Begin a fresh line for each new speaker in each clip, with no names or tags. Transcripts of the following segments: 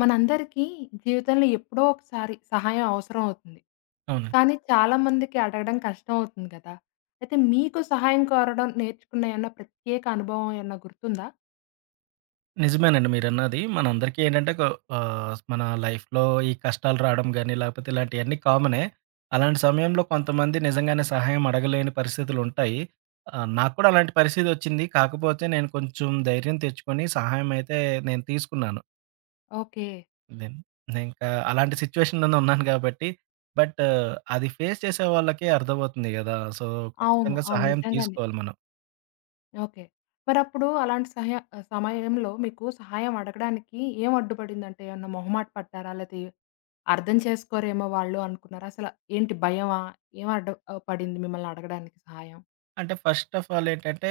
మనందరికీ జీవితంలో ఎప్పుడో ఒకసారి సహాయం అవసరం అవుతుంది.
అవును.
కానీ చాలా మందికి అడగడం కష్టం అవుతుంది కదా! అయితే మీకు సహాయం కోరడం నేర్చుకున్న ఏమన్నా ప్రత్యేక అనుభవం ఏమన్నా గుర్తుందా?
నిజమేనండి మీరన్నది. మనందరికీ ఏంటంటే మన లైఫ్‌లో ఈ కష్టాలు రావడం గాని, లేకపోతే ఇలాంటియన్నీ కామనే. అలాంటి సమయంలో కొంతమంది నిజంగానే సహాయం అడగలేని పరిస్థితులుంటాయి. నాకు కూడా అలాంటి పరిస్థితొచ్చింది. కాకపోతే నేను కొంచెం ధైర్యం తెచ్చుకొని సహాయం అయితే నేను తీసుకున్నాను.
ఓకే.
దెన్ నేనింకా అలాంటి సిట్యుయేషన్‌లోనే ఉన్నాను కాబట్టి, బట్ అది ఫేస్ చేసే వాళ్ళకే అర్థమవుతుంది గదా! సో,
అవును.
ఖచ్చితంగా
అవును.
సహాయం
నిజంగానే.
తీసుకోవాలి మనం.
ఓకే. మరప్పుడు అలాంటి సహయ సమయంలో మీకు సహాయం అడగడానికి ఏం అడ్డుపడిందంటే ఏమన్నా మొహమాట పడ్డారా? లేతే అర్థం చేసుకోరేమో వాళ్ళు అనుకున్నారా? అసల ఏంటి భయమా? ఏం అడ్డు పడింది మిమ్మల్ని అడగడానికి సహాయం?
అంటే ఫస్ట్ ఆఫ్ ఆల్ ఏంటంటే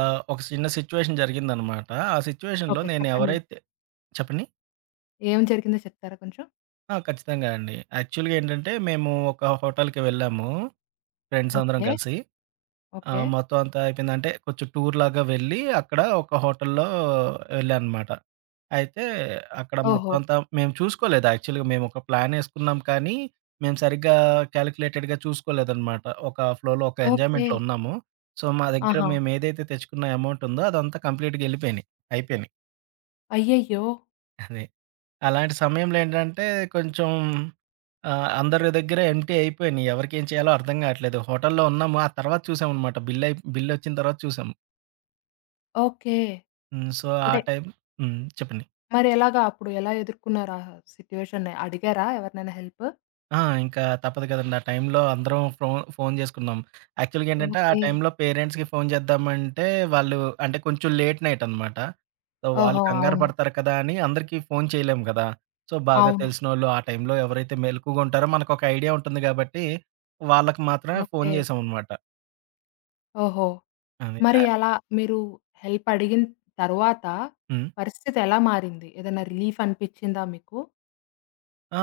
ఒక చిన్న సిట్యుయేషన్ జరిగిందనమాట. ఆ సిట్యుయేషన్‌లో
ఓకే.
నేను
చెప్పండి.
ఎవరైతే చెప్పండి?
ఏం జరిగిందో చెప్తారా కొంచెం?
ఆ! ఖచ్చితంగా అండి. యాక్చువల్‌గా ఏంటంటే మేము ఒక హోటల్‌కి వెళ్ళాము. ఫ్రెండ్స్ అందరం
ఓకే.
కలిసి. ఆ!
ఓకే.
మొత్తం అంతా అయిపోయింది. అంటే కొంచెం టూర్‌లాగా వెళ్ళి, అక్కడ ఒక హోటల్‌లో వెళ్ళాననమాట. అయితే అక్కడ మొత్తం
ఓహో!
అంతా మేము చూసుకోలేదు యాక్చువల్‌గా మేమొక ప్లానేసుకున్నాం కానీ, మేము సరిగ్గా క్యాలిక్యులేటెడ్‌గా చూసుకోలేదనమాట. ఒక ఫ్లోలో ఒక
ఓకే.
ఎంజాయ్‌మెంట్‌లో ఉన్నాము. సో, మా దగ్గర
ఆహా!
మేమేదైతే తెచ్చుకున్న ఎమౌంట్ ఉందో అదంతా కంప్లీట్‌గా ఎళ్ళిపోయినాయి. అయిపోయినాయి.
అయ్యయ్యో!
అది. అలాంటి సమయంలో ఏంటంటే కొంచెం అందరి దగ్గర ఎంప్టీ అయిపోయినాయి. ఎవరికేం చేయాలో అర్థం కావట్లేదు. హోటల్‌లో ఉన్నాము. ఆ తర్వాత చూసామనమాట బిల్ అయి బిల్ వచ్చిన తర్వాత చూసాం.
ఓకే.
హ్మ్. సో, ఆ
అంటే
టైం హ్మ్. చెప్పండి.
మరెలాగా అప్పుడు ఎలా ఎదుర్కొన్నారు ఆ సిట్యుయేషన్‌ని? అడిగారా ఎవరినైనా హెల్ప్?
ఆ! ఇంకా తప్పదు కదండీ. ఆ టైంలో అందరం ఫోన్ చేసుకున్నాం. యాక్చువల్‌గా ఏంటంటే, ఆ
ఓకే.
టైంలో పేరెంట్స్‌కి ఫోన్ చేద్దామంటే, వాళ్ళు అంటే కొంచెం లేట్ నైట్ అనమాట. సో, వాళ్ళు
ఓహో!
కంగారు
అవును.
పడతారు కదా అని అందరికీ ఫోన్ చేయలేము కదా! సో, బాగా
అవును.
తెలిసినోళ్ళు ఆ టైంలో ఎవరైతే మెలకువగా ఉంటారో మనకొక ఐడియా ఉంటుంది కాబట్టి, వాళ్ళకి మాత్రమే ఫోన్
ఓకే.
చేసామనమాట.
ఓహో!
అది.
మరి
ఆ!
అలా మీరు హెల్ప్ అడిగిన తరువాత
హ్మ్.
పరిస్థితి ఎలా మారింది? ఏదైనా రిలీఫ్ అనిపిచ్చిందా మీకు?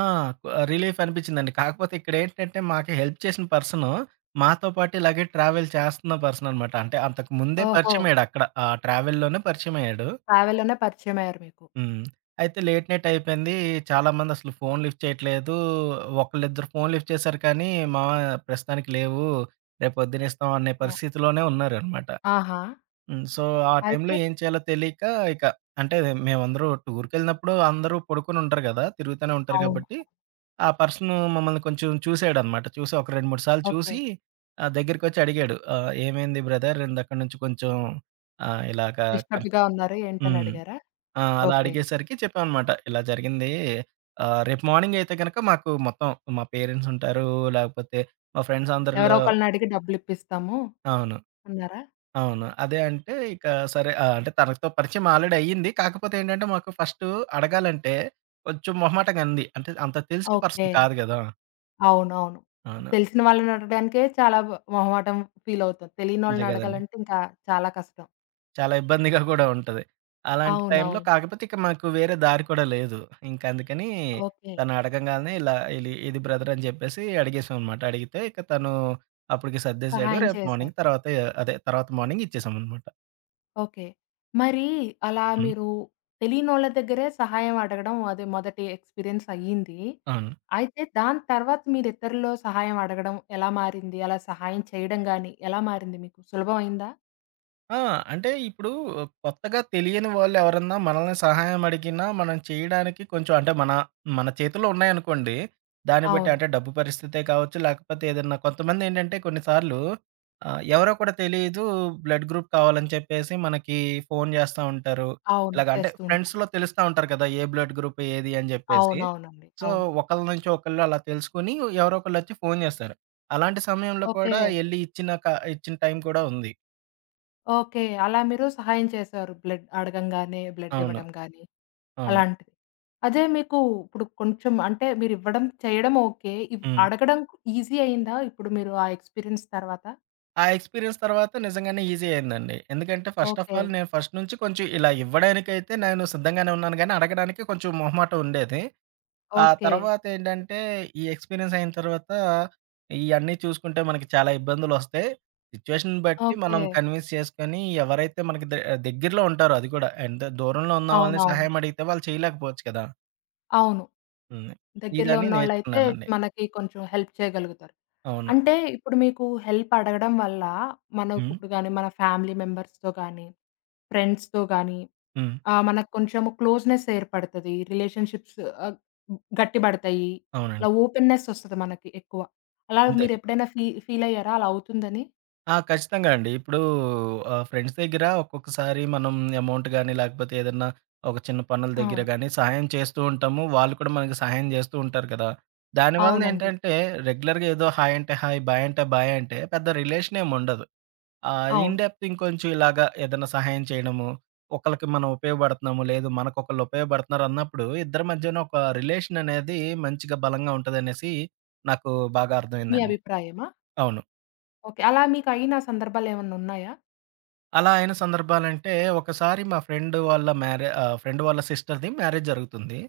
ఆ! కు రిలీఫ్ అనిపించిందండి. కాకపోతే ఇక్కడేంటంటే, మాకు హెల్ప్ చేసిన పర్సను, మాతో పాటు ఇలాగే ట్రావెల్ చేస్తున్న పర్సననమాట. అంటే అంతకు ముందే
ఓహో!
పరిచయమయ్యాడక్కడ. ఆ ట్రావెల్‌లోనే పరిచయమయ్యాడు.
ట్రావెల్‌లోనే పరిచయమయ్యారు మీకు.
హ్మ్. అయితే లేట్ నైట్ అయిపోయింది. చాలామందసలు ఫోన్ లిఫ్ట్ చేయట్లేదు. ఒకళ్ళిద్దరు ఫోన్ లిఫ్ట్ చేశారు కానీ, మావ ప్రస్తుతానికి లేవు, రేపొద్దున ఇస్తాం అనే
ఆ!
పరిస్థితిలోనే ఉన్నారనమాట.
ఆహా!
హ్మ్. సో, ఆ టైంలో
అయితే
ఏం చేయాలో తెలియక ఇక అంటే మేమందరూ టూర్‌కెళ్ళినప్పుడు అందరూ పడుకొనుండరు గదా! తిరుగుతూనే ఉంటారు
అవును.
కాబట్టి ఆ పర్సను మమ్మల్ని కొంచెం చూసాడనమాట. చూసి ఒక 2, 3 సార్లు
ఓకే.
చూసి దగ్గరికొచ్చి అడిగాడు. "ఏమైంది బ్రదర్ ఇందాకడి నుంచి కొంచెం ఇలాగ కన్"
డిస్టర్బ్డ్‌గా ఉన్నారు ఏంటని
హ్మ్.
అడిగారా?
ఆ! అలా
ఓకే.
అడిగేసరికి చెప్పామనమాట. ఇలా జరిగింది. రేపు మార్నింగ్ అయితే గనక మాకు మొత్తం మా పేరెంట్స్ ఉంటారు. లేకపోతే మా ఫ్రెండ్స్
ఎవరో
అందరిలో
ఒకళ్ళనడిగి డబ్బులిప్పిస్తాము
అవును.
అన్నారా?
అవును. అదే అంటే ఇక సరే అంటే తనతో పరిచయం ఆల్రెడీ అయ్యింది. కాకపోతే ఏంటంటే మాకు ఫస్టు అడగాలంటే కొంచెం మొహమాటంగా ఉంది. అంటే అంత తెలిసిన
ఓకే.
పర్సన్ కాదు గదా!
అవునవును.
అవును.
తెలిసిన వాళ్ళనడగడానికే చాలా బ్ మొహమాటం ఫీలవుతాం.
అంతే గదండీ!
తెలియనోళ్ళనడగాలంటే ఇంకా చాలా కష్టం.
చాలా ఇబ్బందిగా కూడా ఉంటది. అలాంటి
అవునవును.
టైంలో కాకపోతే ఇక మాకు వేరే దారి కూడా లేదు. ఇంకందుకని
ఓకే.
తను అడగంగాల్నే ఇలా ఇది ఇది బ్రదర్ అని చెప్పేసి అడిగేసామనమాట. అడిగితే ఇక తను అప్పటికి సర్దేసాడు.
సహాయం
రేపు మార్నింగ్
చేశారు.
తర్వాత అదే తర్వాత మార్నింగ్ ఇచ్చేసామనమాట.
ఓకే. మరి అలా
హ్మ్.
మీరు తెలియనోళ్ళ దగ్గరే సహాయం అడగడం అది మొదటి ఎక్స్‌పీరియన్స్ అయ్యింది.
అవును.
అయితే దాని తర్వాత మీరితరుల్లో సహాయం అడగడం ఎలా మారింది? అలా సహాయం చేయడం గాని ఎలా మారింది మీకు? సులభం అయిందా?
ఆ! అంటే ఇప్పుడు కొత్తగా తెలియని వాళ్ళెవరన్నా మనల్ని సహాయం అడిగినా, మనం చేయడానికి కొంచెం అంటే మన మన చేతుల్లో ఉన్నాయనుకోండి. దాన్ని బట్టి
అవును.
అంటే డబ్బు పరిస్థితే కావచ్చు, లేకపోతే ఏదన్నా కొంతమందేంటంటే కొన్ని సార్లు ఎవరో కూడా తెలీదు బ్లడ్ గ్రూప్ కావాలని చెప్పేసి మనకి ఫోను జేస్తా ఉంటారు.
అవును.
ఇలాగ అంటే
చేస్తూ ఉంటారు.
ఫ్రెండ్స్‌లో తెలుస్తా ఉంటారు కదా! ఏ బ్లడ్ గ్రూప్ ఏది అని జెప్పేసి.
అవునవునండి.
సో,
అవును.
ఒకళ్ళ నుంచి ఒకళ్ళు అలా తెలుసుకొని ఎవరో ఒకళ్ళొచ్చి ఫోను జేస్తారు. అలాంటి సమయంలో
ఓకే.
కూడా ఎళ్లి ఇచ్చిన టైం కూడా ఉంది.
ఓకే. అలా మీరు సహాయం చేశారు. బ్లడ్ అడగంగానే బ్లడ్
అవును.
ఇవ్వడం గాని
అవును.
అలాంటిది. అదే మీకు ఇప్పుడు కొంచెం అంటే మీరివ్వడం, చేయడం ఓకే. ఇవ్
హ్మ్.
అడగడం ఈజీ అయిందా? ఇప్పుడు మీరు ఆ ఎక్స్‌పీరియన్స్ తర్వాత?
ఆ ఎక్స్‌పీరియన్స్ తర్వాత నిజంగానే ఈజీ అయిందండి. ఎందుకంటే ఫస్ట్ ఆఫ్
ఓకే.
ఆల్ నేను ఫస్ట్ నుంచి కొంచెం ఇలా ఇవ్వడానికైతే నేను సిద్ధంగానే ఉన్నాను గానీ, అడగడానికి కొంచెం మొహమాటం ఉండేది. ఆ
ఓకే.
తర్వాతేంటంటే ఈ ఎక్స్‌పీరియన్స్ అయిన తర్వాత ఇయన్నీ చూసుకుంటే మనకి చాలా ఇబ్బందులొస్తాయి. సిట్యుయేషన్ బట్టి
ఓకే.
మనం కన్విన్స్ చేసుకొని ఎవరైతే మనకి దగ్గరలో ఉంటారో అది కూడా ఎంత దూరంలో ఉన్న వాళ్ళని
అవునవును.
సహాయం అడిగితే వాళ్ళు చేయలేకపోవచ్చు కదా!
అవును.
హ్మ్.
దగ్గరలో
ఇదని
ఉన్నోళ్ళైతే
నేర్చుకున్నానండి.
మనకి కొంచెం హెల్ప్ చేయగలుగుతారు.
అవును.
అంటే ఇప్పుడు మీకు హెల్ప్ అడగడం వల్ల
హ్మ్.
మనకిప్పుడు గాని, మన ఫ్యామిలీ మెంబర్స్‌తో గాని, ఫ్రెండ్స్‌తో గాని
హ్మ్.
ఆ! మనకు కొంచెము క్లోజ్‌నెస్ ఏర్పడతది. రిలేషన్‌షిప్స్ ఆహ్, గట్టిబడతాయి.
అవునండి.
ఇలా ఓపెన్‌నెస్ ఒస్తది మనకి ఎక్కువ. అలా
అంతే.
మీరెప్పుడైనా ఫీ ఫీల్ అయ్యారా అలా అవుతుందని?
ఆ! ఖచ్చితంగా అండి. ఇప్పుడు ఫ్రెండ్స్ దగ్గర ఒక్కొక్కసారి మనం అమౌంట్ గాని, లేకపోతే ఏదన్నా ఒక చిన్న పనుల దగ్గర
ఆ!
గాని సహాయం చేస్తూ ఉంటాము. వాళ్ళు కూడా మనకి సహాయం చేస్తూ ఉంటారు కదా! దానివలన
అవునండి.
ఏంటంటే రెగ్యులర్‌గా ఏదో హాయ్ అంటే హాయ్, బాయ్ అంటే బాయ్ అంటే పెద్ద రిలేషన్ ఏమి ఉండదు. ఇన్
అవును.
డెప్త్ ఇంకొంచెం ఇలాగా ఏదన్నా సహాయం చేయడము, ఒకళ్ళకి మనం ఉపయోగపడుతున్నాము, లేదు మనకొకళ్ళు ఉపయోగపడుతున్నారు అన్నప్పుడు ఇద్దరి మధ్యన ఒక రిలేషన్ అనేది మంచిగా బలంగా ఉంటదనేసి నాకు బాగా
మీ
అర్థమైందండి.
అభిప్రాయమా?
అవును.
ఓకే. అలా మీకయిన సందర్భాలేమన్నా ఉన్నాయా?
అలా అయిన సందర్భాలంటే, ఒకసారి మా ఫ్రెండ్ వాళ్ళ ఫ్రెండ్ వాళ్ళ సిస్టర్‌ది మ్యారేజ్ జరుగుతుంది.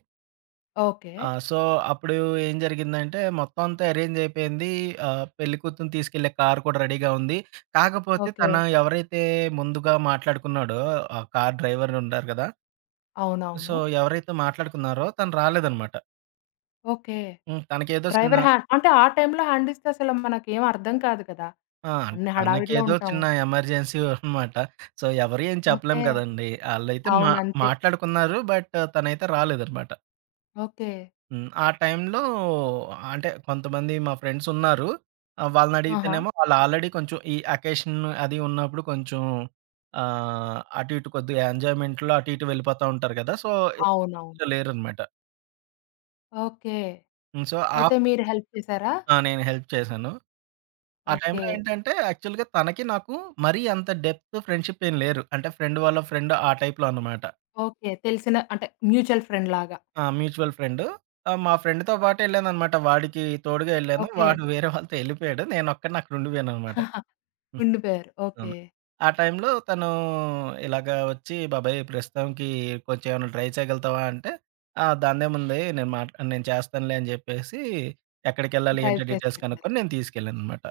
ఓకే.
ఆ! సో, అప్పుడు ఏం జరిగిందంటే, మొత్తం అంతా అరేంజ్ అయిపోయింది. పెళ్ళికూతురుని తీసుకెళ్ళే కారు కూడా రెడీగా ఉంది. కాకపోతే
ఓకే.
తను ఎవరైతే ముందుగా మాట్లాడుకున్నాడో, ఆ కార్ డ్రైవర్ ఉంటారు కదా! సో,
అవునవును.
ఎవరైతే మాట్లాడుకున్నారో తను రాలేదనమాట.
ఓకే.
హ్మ్. తనకేదో
డ్రైవర్
చిన్న
హ్యా అంటే ఆ టైంలో హ్యాండ్ ఇస్తే అసలు మనకేం అర్థం కాదు కదా!
ఆ! అంటే
అన్ని హడావిడిలో
తనకేదో
ఉంటాము.
చిన్న ఎమర్జెన్సీ అనమాట. సో, ఎవరు ఏం చెప్పలేం
ఓకే.
కదండీ. ఆళ్ళైతే మా
అవును. అంతే.
మాట్లాడుకున్నారు. తనైతే రాలేదనమాట.
ఓకే.
హ్మ్. ఆ టైంలో అంటే కొంతమంది మా ఫ్రెండ్స్ ఉన్నారు.
ఆహా!
వాళ్ళనడిగితేనేమో వాళ్ళు ఆల్రెడీ కొంచెం ఈ అకేషన్ అది ఉన్నప్పుడు కొంచెం అటు ఇటు కొద్దిగా ఎంజాయ్‌మెంట్‌లో అటు ఇటు వెళ్ళిపోతా ఉంటారు కదా! సో,
అవునవును.
ఇంట్లో లేరనమాట.
ఓకే.
హ్మ్. సో, ఆ
అయితే మీరు హెల్ప్ చేసారా?
ఆ! నేను హెల్ప్ చేశాను. ఆ
ఓకే.
టైంలో ఏంటంటే యాక్చువల్‌గా తనకి నాకు మరీ అంత డెప్త్ ఫ్రెండ్‌షిప్ ఏం లేరు. అంటే ఫ్రెండ్ వాళ్ళ ఫ్రెండ్ ఆ టైప్‌లో అనమాట.
ఓకే. తెలిసిన అంటే మ్యూచువల్ ఫ్రెండ్ లాగా.
ఆ! Mutual friend. మా ఫ్రెండ్‌తో పాటు వెళ్ళాననమాట. వాడికి తోడుగా వెళ్ళాను.
ఓకే.
వాడు వేరే వాళ్ళతో వెళ్ళిపోయాడు. నేనొక్కడిని అక్కడుండిపోయాననమాట.
ఆహా! ఉండిపోయారు. ఓకే.
అవును. ఆ టైంలో తను ఇలాగా వచ్చి, "బాబాయ్ ప్రస్తుతానికి కొంచెం ఏమైనా ట్రై చేయగలుగుతావా?" అంటే, "ఆ! దాందేముంది నేను నేను చేస్తానులే" అని చెప్పేసి, ఎక్కడికెళ్ళాలి
డ్రైవ్
ఏంటో
చేసి
డీటెయిల్స్
పెట్టారు.
కనుక్కొని నేను తీసుకెళ్ళాననమాట.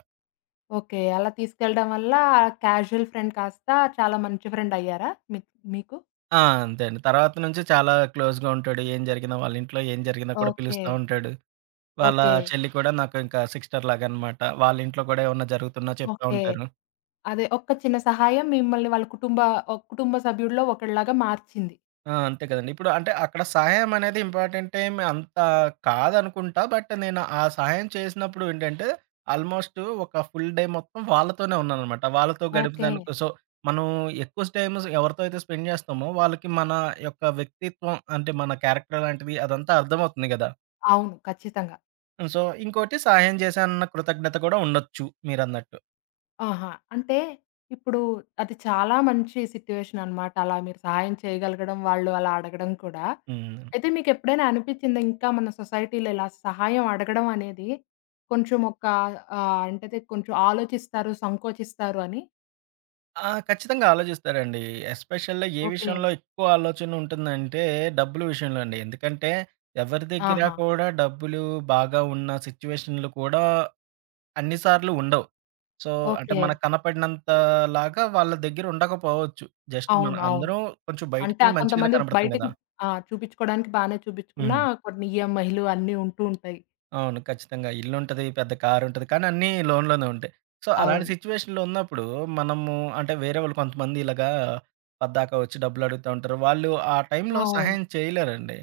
ఓకే. అలా తీసుకెళ్ళడం వల్ల క్యాజువల్ ఫ్రెండ్ కాస్త చాలా మంచి ఫ్రెండ్ అయ్యారా? మీ మీకు?
ఆ! అంతే అండి. తర్వాత నుంచి చాలా క్లోజ్‌గా ఉంటాడు. ఏం జరిగినా వాళ్ళ ఇంట్లో ఏం జరిగినా కూడా
ఓకే.
పిలుస్తా ఉంటాడు. వాళ్ళ
ఓకే.
చెల్లి కూడా నాకు ఇంకా సిస్టర్ లాగా అనమాట. వాళ్ళ ఇంట్లో కూడా ఏమన్నా జరుగుతున్నా చెప్తా
ఓకే.
ఉంటారు.
అదే ఒక్క చిన్న సహాయం మిమ్మల్ని వాళ్ళ కుటుంబ, కుటుంబ సభ్యుల్లో ఒకళ్ళలాగా మార్చింది.
ఆ! అంతే కదండీ. ఇప్పుడు అంటే అక్కడ సహాయం అనేది ఇంపార్టెంట్ ఏమి అంత కాదనుకుంటా. నేను ఆ సహాయం చేసినప్పుడు ఏంటంటే, ఆల్మోస్ట్ ఒక ఫుల్ డే మొత్తం వాళ్ళతోనే ఉన్నాననమాట. వాళ్ళతో
ఓకే.
గడిపేదానికి సో, మనం ఎక్కువ టైమ్ ఎవరితో అయితే స్పెండ్ చేస్తామో, వాళ్ళకి మన యొక్క వ్యక్తిత్వం అంటే మన క్యారెక్టర్ లాంటిది అదంతా అర్థమవుతుంది గదా!
అవును. ఖచ్చితంగా.
సో, ఇంకోటి సహాయం చేశానన్న కృతజ్ఞత కూడా ఉండొచ్చు మీరన్నట్టు.
ఆహా! అంటే ఇప్పుడు అది చాలా మంచి సిట్యుయేషన్ అనమాట. అలా మీరు సహాయం చేయగలగడం, వాళ్ళు అలా అడగడం కూడా.
హ్మ్.
అయితే మీకెప్పుడైనా అనిపిచ్చిందా ఇంకా మన సొసైటీలో ఇలా సహాయం అడగడం అనేది కొంచెం ఒక అంటే కొంచెం ఆలోచిస్తారు, సంకోచిస్తారు అని?
ఆ! ఖచ్చితంగా ఆలోచిస్తారండి. ఎస్పెషల్‌గా ఏ
ఓకే.
విషయంలో ఎక్కువ ఆలోచన ఉంటుందంటే డబ్బుల విషయంలో అండి. ఎందుకంటే ఎవరి దగ్గర
ఆహా!
కూడా డబ్బులు బాగా ఉన్న సిట్యుయేషన్‌లు కూడా అన్ని సార్లు ఉండవు. సో, అంటే
ఓకే.
మనకు కనపడినంత లాగా వాళ్ళ దగ్గర ఉండకపోవచ్చు. జస్ట్ మన
అవును. అవును.
అందరం కొంచెం
అంటే ఆ
బయటికి మంచిగానే
కొంతమంది
కనపడతాం
బయటకి
గదా!
ఆ! చూపిచ్చుకోవడానికి బానే చూపిచ్చుకున్నా
హ్మ్.
కొన్ని ఈఎంఐలు అన్నీ ఉంటూ ఉంటాయి.
అవును. ఖచ్చితంగా. ఇల్లుంటది, పెద్ద కారుంటది. కానీ అన్నీ లోన్‌లోనే ఉంటాయి. సో, అలాంటి
అవును.
సిట్యుయేషన్‌లో ఉన్నప్పుడు మనము అంటే వేరే వాళ్ళు కొంతమంది ఇలాగా పద్దాక వచ్చి డబ్బులడుగుతా ఉంటారు. వాళ్ళు ఆ టైంలో
అవును.
సహాయం చేయలేరండి.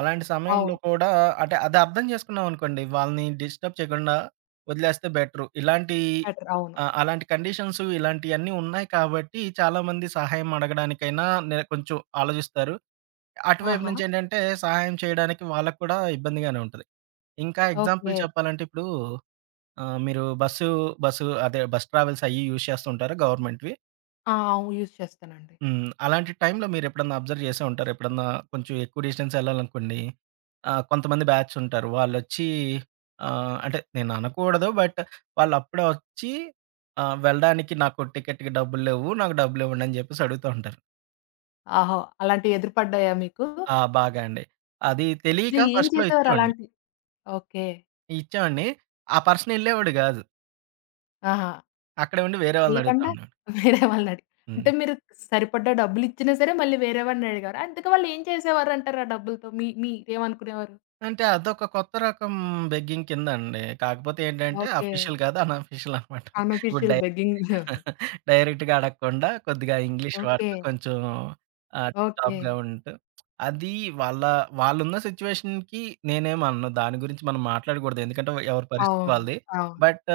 అలాంటి సమయంలో
అవును.
కూడా అంటే అది అర్థం చేసుకున్నామనుకోండి, వాళ్ళని డిస్టర్బ్ చేయకుండా వదిలేస్తే బెటరు. ఇలాంటి
బెటర్. అవును.
అలాంటి కండిషన్స్ ఇలాంటియన్నీ ఉన్నాయి కాబట్టి చాలామంది సహాయం అడగడానికైనా నే కొంచెం ఆలోచిస్తారు. అటువైపు
ఆహా!
నుంచేంటంటే సహాయం చేయడానికి వాళ్ళకి కూడా ఇబ్బందిగానే ఉంటది. ఇంకా ఎగ్జాంపుల్
ఓకే.
చెప్పాలంటే ఇప్పుడు మీరు బస్సు బస్సు అదే బస్ ట్రావెల్స్ అయ్యి యూజ్ చేస్తుంటారు గవర్నమెంట్‌వి.
ఆ! అవు యూజ్ చేస్తానండి.
హ్మ్. అలాంటి టైంలో మీరెప్పుడన్నా అబ్జర్వ్ చేసే ఉంటారు. ఎప్పుడన్నా కొంచెం ఎక్కువ డిస్టెన్స్ ఎళ్ళాలనుకోండి. కొంతమంది బ్యాచ్ ఉంటారు. వాళ్ళొచ్చి అంటే నేను అనకూడదు. వాళ్ళప్పుడే వచ్చి వెళ్ళడానికి నాకు టికెట్‌కి డబ్బులు లేవు. నాకు డబ్బులివ్వండి అని చెప్పేసి అడుగుతా ఉంటారు.
ఆహా! అలాంటివి ఎదురుపడ్డాయా మీకు?
ఆ! బాగా అండి. అది తెలియక
మీరు ఏం
ఫస్ట్‌లో
చేసేవారు
ఇచ్చేవాడిని.
అలాంటి ఓకే.
ఇచ్చేవాడిని. ఆ పర్సన్ ఎళ్ళేవాడు కాదు.
ఆహా!
అక్కడే ఉండి వేరే వాళ్ళని అడుగుతా
ఎళ్ళకుండా
ఉన్నాడు.
వేరే వాళ్ళనడిగి
హ్మ్.
అంటే మీరు సరిపడ్డ డబ్బులిచ్చినా సరే మళ్ళీ వేరే వాడినడిగారు. అందుకే వాళ్ళు ఏం చేసేవారంటారు ఆ డబ్బులతో? మీ మీరేమనుకునేవారు?
అంటే అదొక కొత్త రకం బెగ్గింగ్ కిందండి. కాకపోతే ఏంటంటే
ఓకే.
అఫీషియల్ కాదు. అనఫీషియల్ అనమాట. ఇప్పుడు
అన్‌అఫీషియల్ బెగ్గింగ్.
డైరెక్ట్‌గా అడగకుండా కొద్దిగా ఇంగ్లీష్
ఓకే.
వాడుతూ కొంచెం టిప్
ఓకే.
టాప్‌గా ఉంటూ అది వాళ్ళ వాళ్ళున్న సిట్యుయేషన్‌కి నేనేమనను. దాని గురించి మనం మాట్లాడకూడదు. ఎందుకంటే ఎవరి పరిస్థితి
అవును.
వాళ్ళది.
అవును.
బట్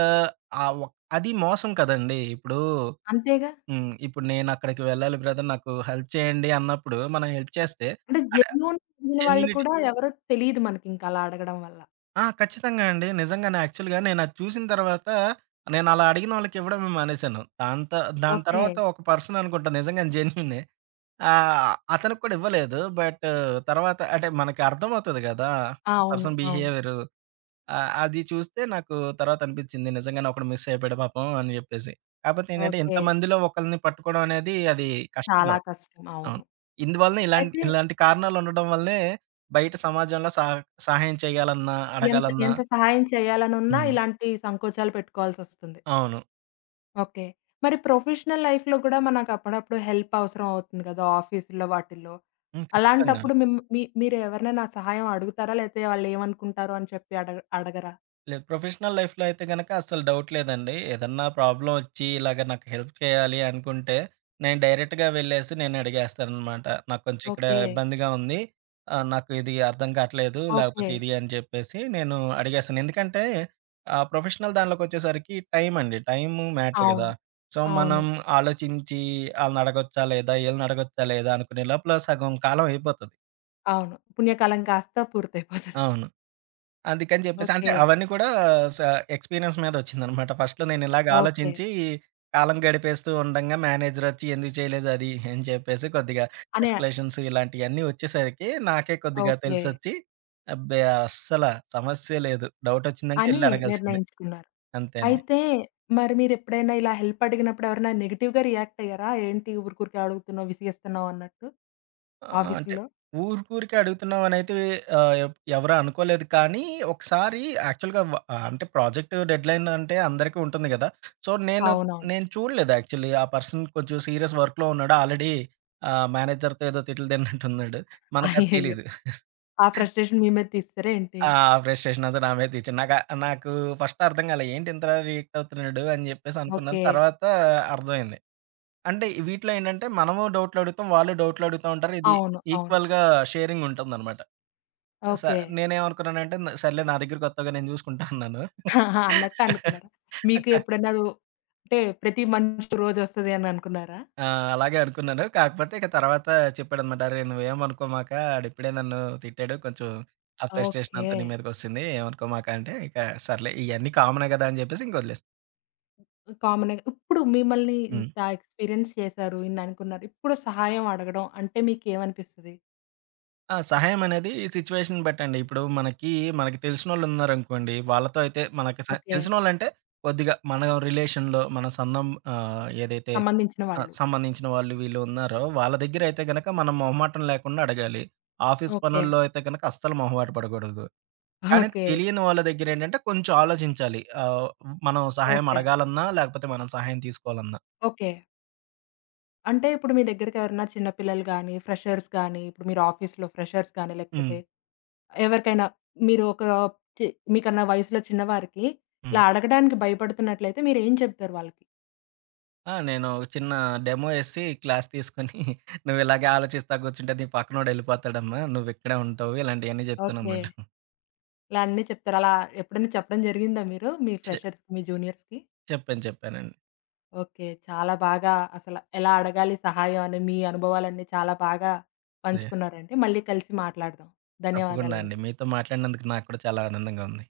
ఆహ్, ఒ అది మోసం కదండీ! ఇప్పుడు
అంతేగా!
హ్మ్. ఇప్పుడు నేనక్కడికి వెళ్ళాలి బ్రదర్ నాకు హెల్ప్ చేయండి అన్నప్పుడు మనం హెల్ప్ చేస్తే
అంటే
అంటే
జెన్యూన్ అడిగిన వాళ్ళు
జెన్యూనిటీ
కూడా ఎవరో తెలీదు మనకింక అలా అడగడం వల్ల.
ఆ! ఖచ్చితంగా అండి. నిజంగానే యాక్చువల్‌గా నేనది చూసిన తర్వాత నేను అలా అడిగిన వాళ్ళకి ఇవ్వడం మానేశాను. దాని
ఓకే.
తర్వాత ఒక పర్సన్ అనుకుంటా నిజంగానే జెన్యూనే. అతనికి కూడా ఇవ్వలేదు. తర్వాత అంటే మనకి అర్థమవుతది గదా!
అవును.
పర్సన్
అవును.
బిహేవియరు. అది చూస్తే నాకు తర్వాత అనిపిచ్చింది. నిజంగానే ఒకడు మిస్ అయిపోయాడు పాపం అని జెప్పేసి. కాపోతే ఏంటంటే
ఓకే.
ఇంతమందిలో ఒకళ్ళని పట్టుకోవడం అనేది అది
చాలా
కష్టతరం.
కష్టం. అవును.
అవును. ఇందువలనే ఇలాంటి
అయితే
ఇలాంటి కారణాలుండడం వల్లే బయట సమాజంలో సహాయం చేయాలన్నా,
ఎంత
అడగాలన్నా
ఎంత సహాయం చేయాలనున్నా
హ్మ్.
ఇలాంటి సంకోచాలు పెట్టుకోవాల్సొస్తుంది.
అవును.
ఓకే. మరి ప్రొఫెషనల్ లైఫ్‌లో గూడా మనకప్పుడప్పుడు హెల్ప్ అవసరం అవుతుంది గదా! ఆఫీసుల్లో వాటిల్లో.
హ్మ్. ఖచ్చితంగా.
అలాంటప్పుడు మిమ్ మీ మీరు ఎవరినైనా సహాయం అడుగుతారా? లేతే వాళ్ళేమనుకుంటారో అని చెప్పి అడగ అడగరా?
లేదు ప్రొఫెషనల్ లైఫ్‌లో అయితే గనక అస్సలు డౌట్ లేదండి. ఏదన్నా ప్రాబ్లమ్ ఒచ్చి ఇలాగ నాకు హెల్ప్ చేయాలి అనుకుంటే, నేను డైరెక్ట్‌గా వెళ్ళేసి నేను అడిగేస్తాననమాట. నాకు కొంచెం ఇక్కడ
ఓకే.
ఇబ్బందిగా ఉంది. నాకు ఇది అర్థం కాట్లేదు.
ఓకే.
లేకపోతే ఇది అని చెప్పేసి నేను అడిగేస్తాను. ఎందుకంటే ప్రొఫెషనల్ దానిలోకొచ్చేసరికి టైం అండి. టైము మ్యాటర్ గదా!
అవును.
సో,
అవును.
మనం ఆలోచించి ఆళ్ళనడగొచ్చా లేదా? ఈళ్ళనడగొచ్చా లేదా? అనుకునే లోపల సగం కాలం అయిపోతది.
అవును. పుణ్యకాలం కాస్త పూర్తయిపోతది.
అవును. అందుకని జెప్పేసి అంటే
ఓకే.
అవన్నీ కూడా స ఎక్స్‌పీరియన్స్ మీదొచ్చిందనమాట. ఫస్ట్‌లో నేనిలాగ
ఓకే.
ఆలోచించి కాలం గడిపేస్తూ ఉండంగా మేనేజరొచ్చి ఎందుకు చేయలేదు అది అని చెప్పేసి కొద్దిగా
అనే
ఎస్కలేషన్స్ ఇలాంటియన్నీ ఒచ్చేసరికి నాకే కొద్దిగా
ఓకే.
తెలిసొచ్చి అబ్బే! అస్సల సమస్యే లేదు. డౌటొచ్చిందంటే
అని
ఎళ్లి అడగాల్సిందే.
నిర్ణయించుకున్నారు.
అంతే అండి.
అయితే మరి మీరెప్పుడైనా ఇలా హెల్ప్ అడిగినప్పుడు ఎవరైనా నెగెటివ్‌గా రియాక్ట్ అయ్యారా? ఏంటి ఊరుకూరికే అడుగుతున్నావు, విసిగేస్తున్నావు అన్నట్టు
ఆ! అంటే
ఆఫీసులో?
ఊరికూరికే అడుగుతున్నామనైతే ఆహ్, ఎవ్ ఎవరు అనుకోలేదు కానీ, ఒకసారి యాక్చువల్‌గా వ అంటే ప్రాజెక్ట్ డెడ్‌లైన్ అంటే అందరికీ ఉంటుంది గదా! సో, నేను
అవునవును.
నేను చూడలేదు యాక్చువల్లీ. ఆ పర్సన్ కొంచెం సీరియస్ వర్క్‌లో ఉన్నాడు. ఆల్రెడీ మేనేజర్‌తో ఏదో తిట్లు తిన్నట్టున్నాడు. మనకది
అయ్యయ్యో!
తెలీదు.
ఆ ఫ్రస్ట్రేషన్ మీ మీద తీసేసారా ఏంటి?
ఆ! ఫ్రస్ట్రేషన్ అంతా నా మీద తెచ్చాడు. నాకు ఫస్ట్ అర్థం కాలే. ఏంటి ఇంత రియాక్ట్ అవుతున్నాడు అని చెప్పేసి అనుకున్నాను.
ఓకే.
తర్వాత అర్థమైంది. అంటే వీటిలో ఏంటంటే మనము డౌట్‌లు అడుగుతాం. వాళ్ళు డౌట్‌లు అడుగుతా ఉంటారు. ఇది
అవును. అవును.
ఈక్వల్‌గా షేరింగ్ ఉంటుందనమాట. స
ఓకే.
నేనేమనుకున్నానంటే సర్లే నా దగ్గర కొత్తగా నేను చూసుకుంటా అన్నాను.
ఆహా, అన్నట్టు అనుకున్నారా? మీకు
అక్క
ఎప్పుడైనా అది అంటే ప్రతి మనిషికి రోజొస్తది అని అనుకున్నారా?
ఆ! అలాగే అనుకున్నాను. కాకపోతే ఇక తర్వాత చెప్పాడన్నమాట. "అరేయ్! నువ్వేమనుకోమాక ఆడిప్పుడే నన్ను తిట్టాడు. కొంచెం ఆ ఫ్రస్ట్రేషన్
ఓకే.
అంతా నీ మీదకొస్తుంది. ఏమనుకోమాక" అంటే ఇక సర్లే ఇయన్నీ కామనే కదా! అని చెప్పేసి ఇంక వదిలేసా.
కామనే. ఇప్పుడు మిమ్మల్ని
హ్మ్.
ఇంత ఎక్స్‌పీరియన్స్ చేశారు, ఇన్ని అనుకున్నారు. ఇప్పుడు సహాయం అడగడం అంటే మీకేమనిపిస్తది?
ఆ! సహాయం అనేది సిట్యుయేషన్‌ని బట్టండి. ఇప్పుడు మనకి తెలిసినోళ్ళున్నారనుకోండి. వాళ్ళతో అయితే మనకి
ఓకే.
తెలిసినోళ్ళంటే కొద్దిగా మన రిలేషన్‌లో ఏదైతే
సంబంధించిన
ఆ!
వాళ్ళు.
సంబంధించిన వాళ్ళు వీళ్ళు ఉన్నారో, వాళ్ళ దగ్గరైతే గనక మనం మొహమాటం లేకుండా అడగాలి. Office
okay.
పనుల్లో అయితే గనక అస్సలు మొహమాట పడకూడదు. కానీ
ఓకే.
తెలియని వాళ్ళ దగ్గరేంటంటే కొంచెం ఆలోచించాలి. మనం సహాయం
ఓకే.
అడగాలన్నా, లేకపోతే మనం సహాయం తీసుకోవాలన్నా.
ఓకే. అంటే ఇప్పుడు మీ దగ్గరకి ఎవరైనా చిన్న పిల్లలు గాని, ఫ్రెషర్స్ గాని, ఇప్పుడు మీరు ఆఫీస్‌లో ఫ్రెషర్స్ గాని,
హ్మ్.
లేకపోతే ఎవరికైనా మీరు ఒక చి మీకన్నా వయసులో చిన్నవారికి ఇలా
హ్మ్.
అడగడానికి భయపడుతున్నట్లయితే మీరేం చెప్తారు వాళ్ళకి?
ఆ! నేను ఒక చిన్న డెమో ఏసి క్లాస్ తీసుకొని "నువ్వు ఇలాగే ఆలోచిస్తా కూర్చుంటే నీ పక్కనోడు ఎళ్ళిపోతాడమ్మా. నువ్వు ఇక్కడే ఉంటావు" ఇలాంటియన్నీ
ఓకే.
చెప్తాననమాట.
ఇలా అన్నీ చెప్తారు. అలా ఎప్పుడైనా చెప్పడం జరిగిందా మీరు మీ
చె
ఫ్రెషర్స్‌కి, మీ జూనియర్స్‌కి?
చెప్పాను చెప్పానండి.
ఓకే. చాలా బాగా అసలు ఎలా అడగాలి సహాయం అని మీ అనుభవాలన్నీ చాలా బాగా
అదే.
పంచుకున్నారండి. మళ్ళీ కలిసి మాట్లాడదాం.
తప్పకుండా అండి.
ధన్యవాదాలండి.
మీతో మాట్లాడినందుకు నాకు కూడా చాలా ఆనందంగా ఉంది.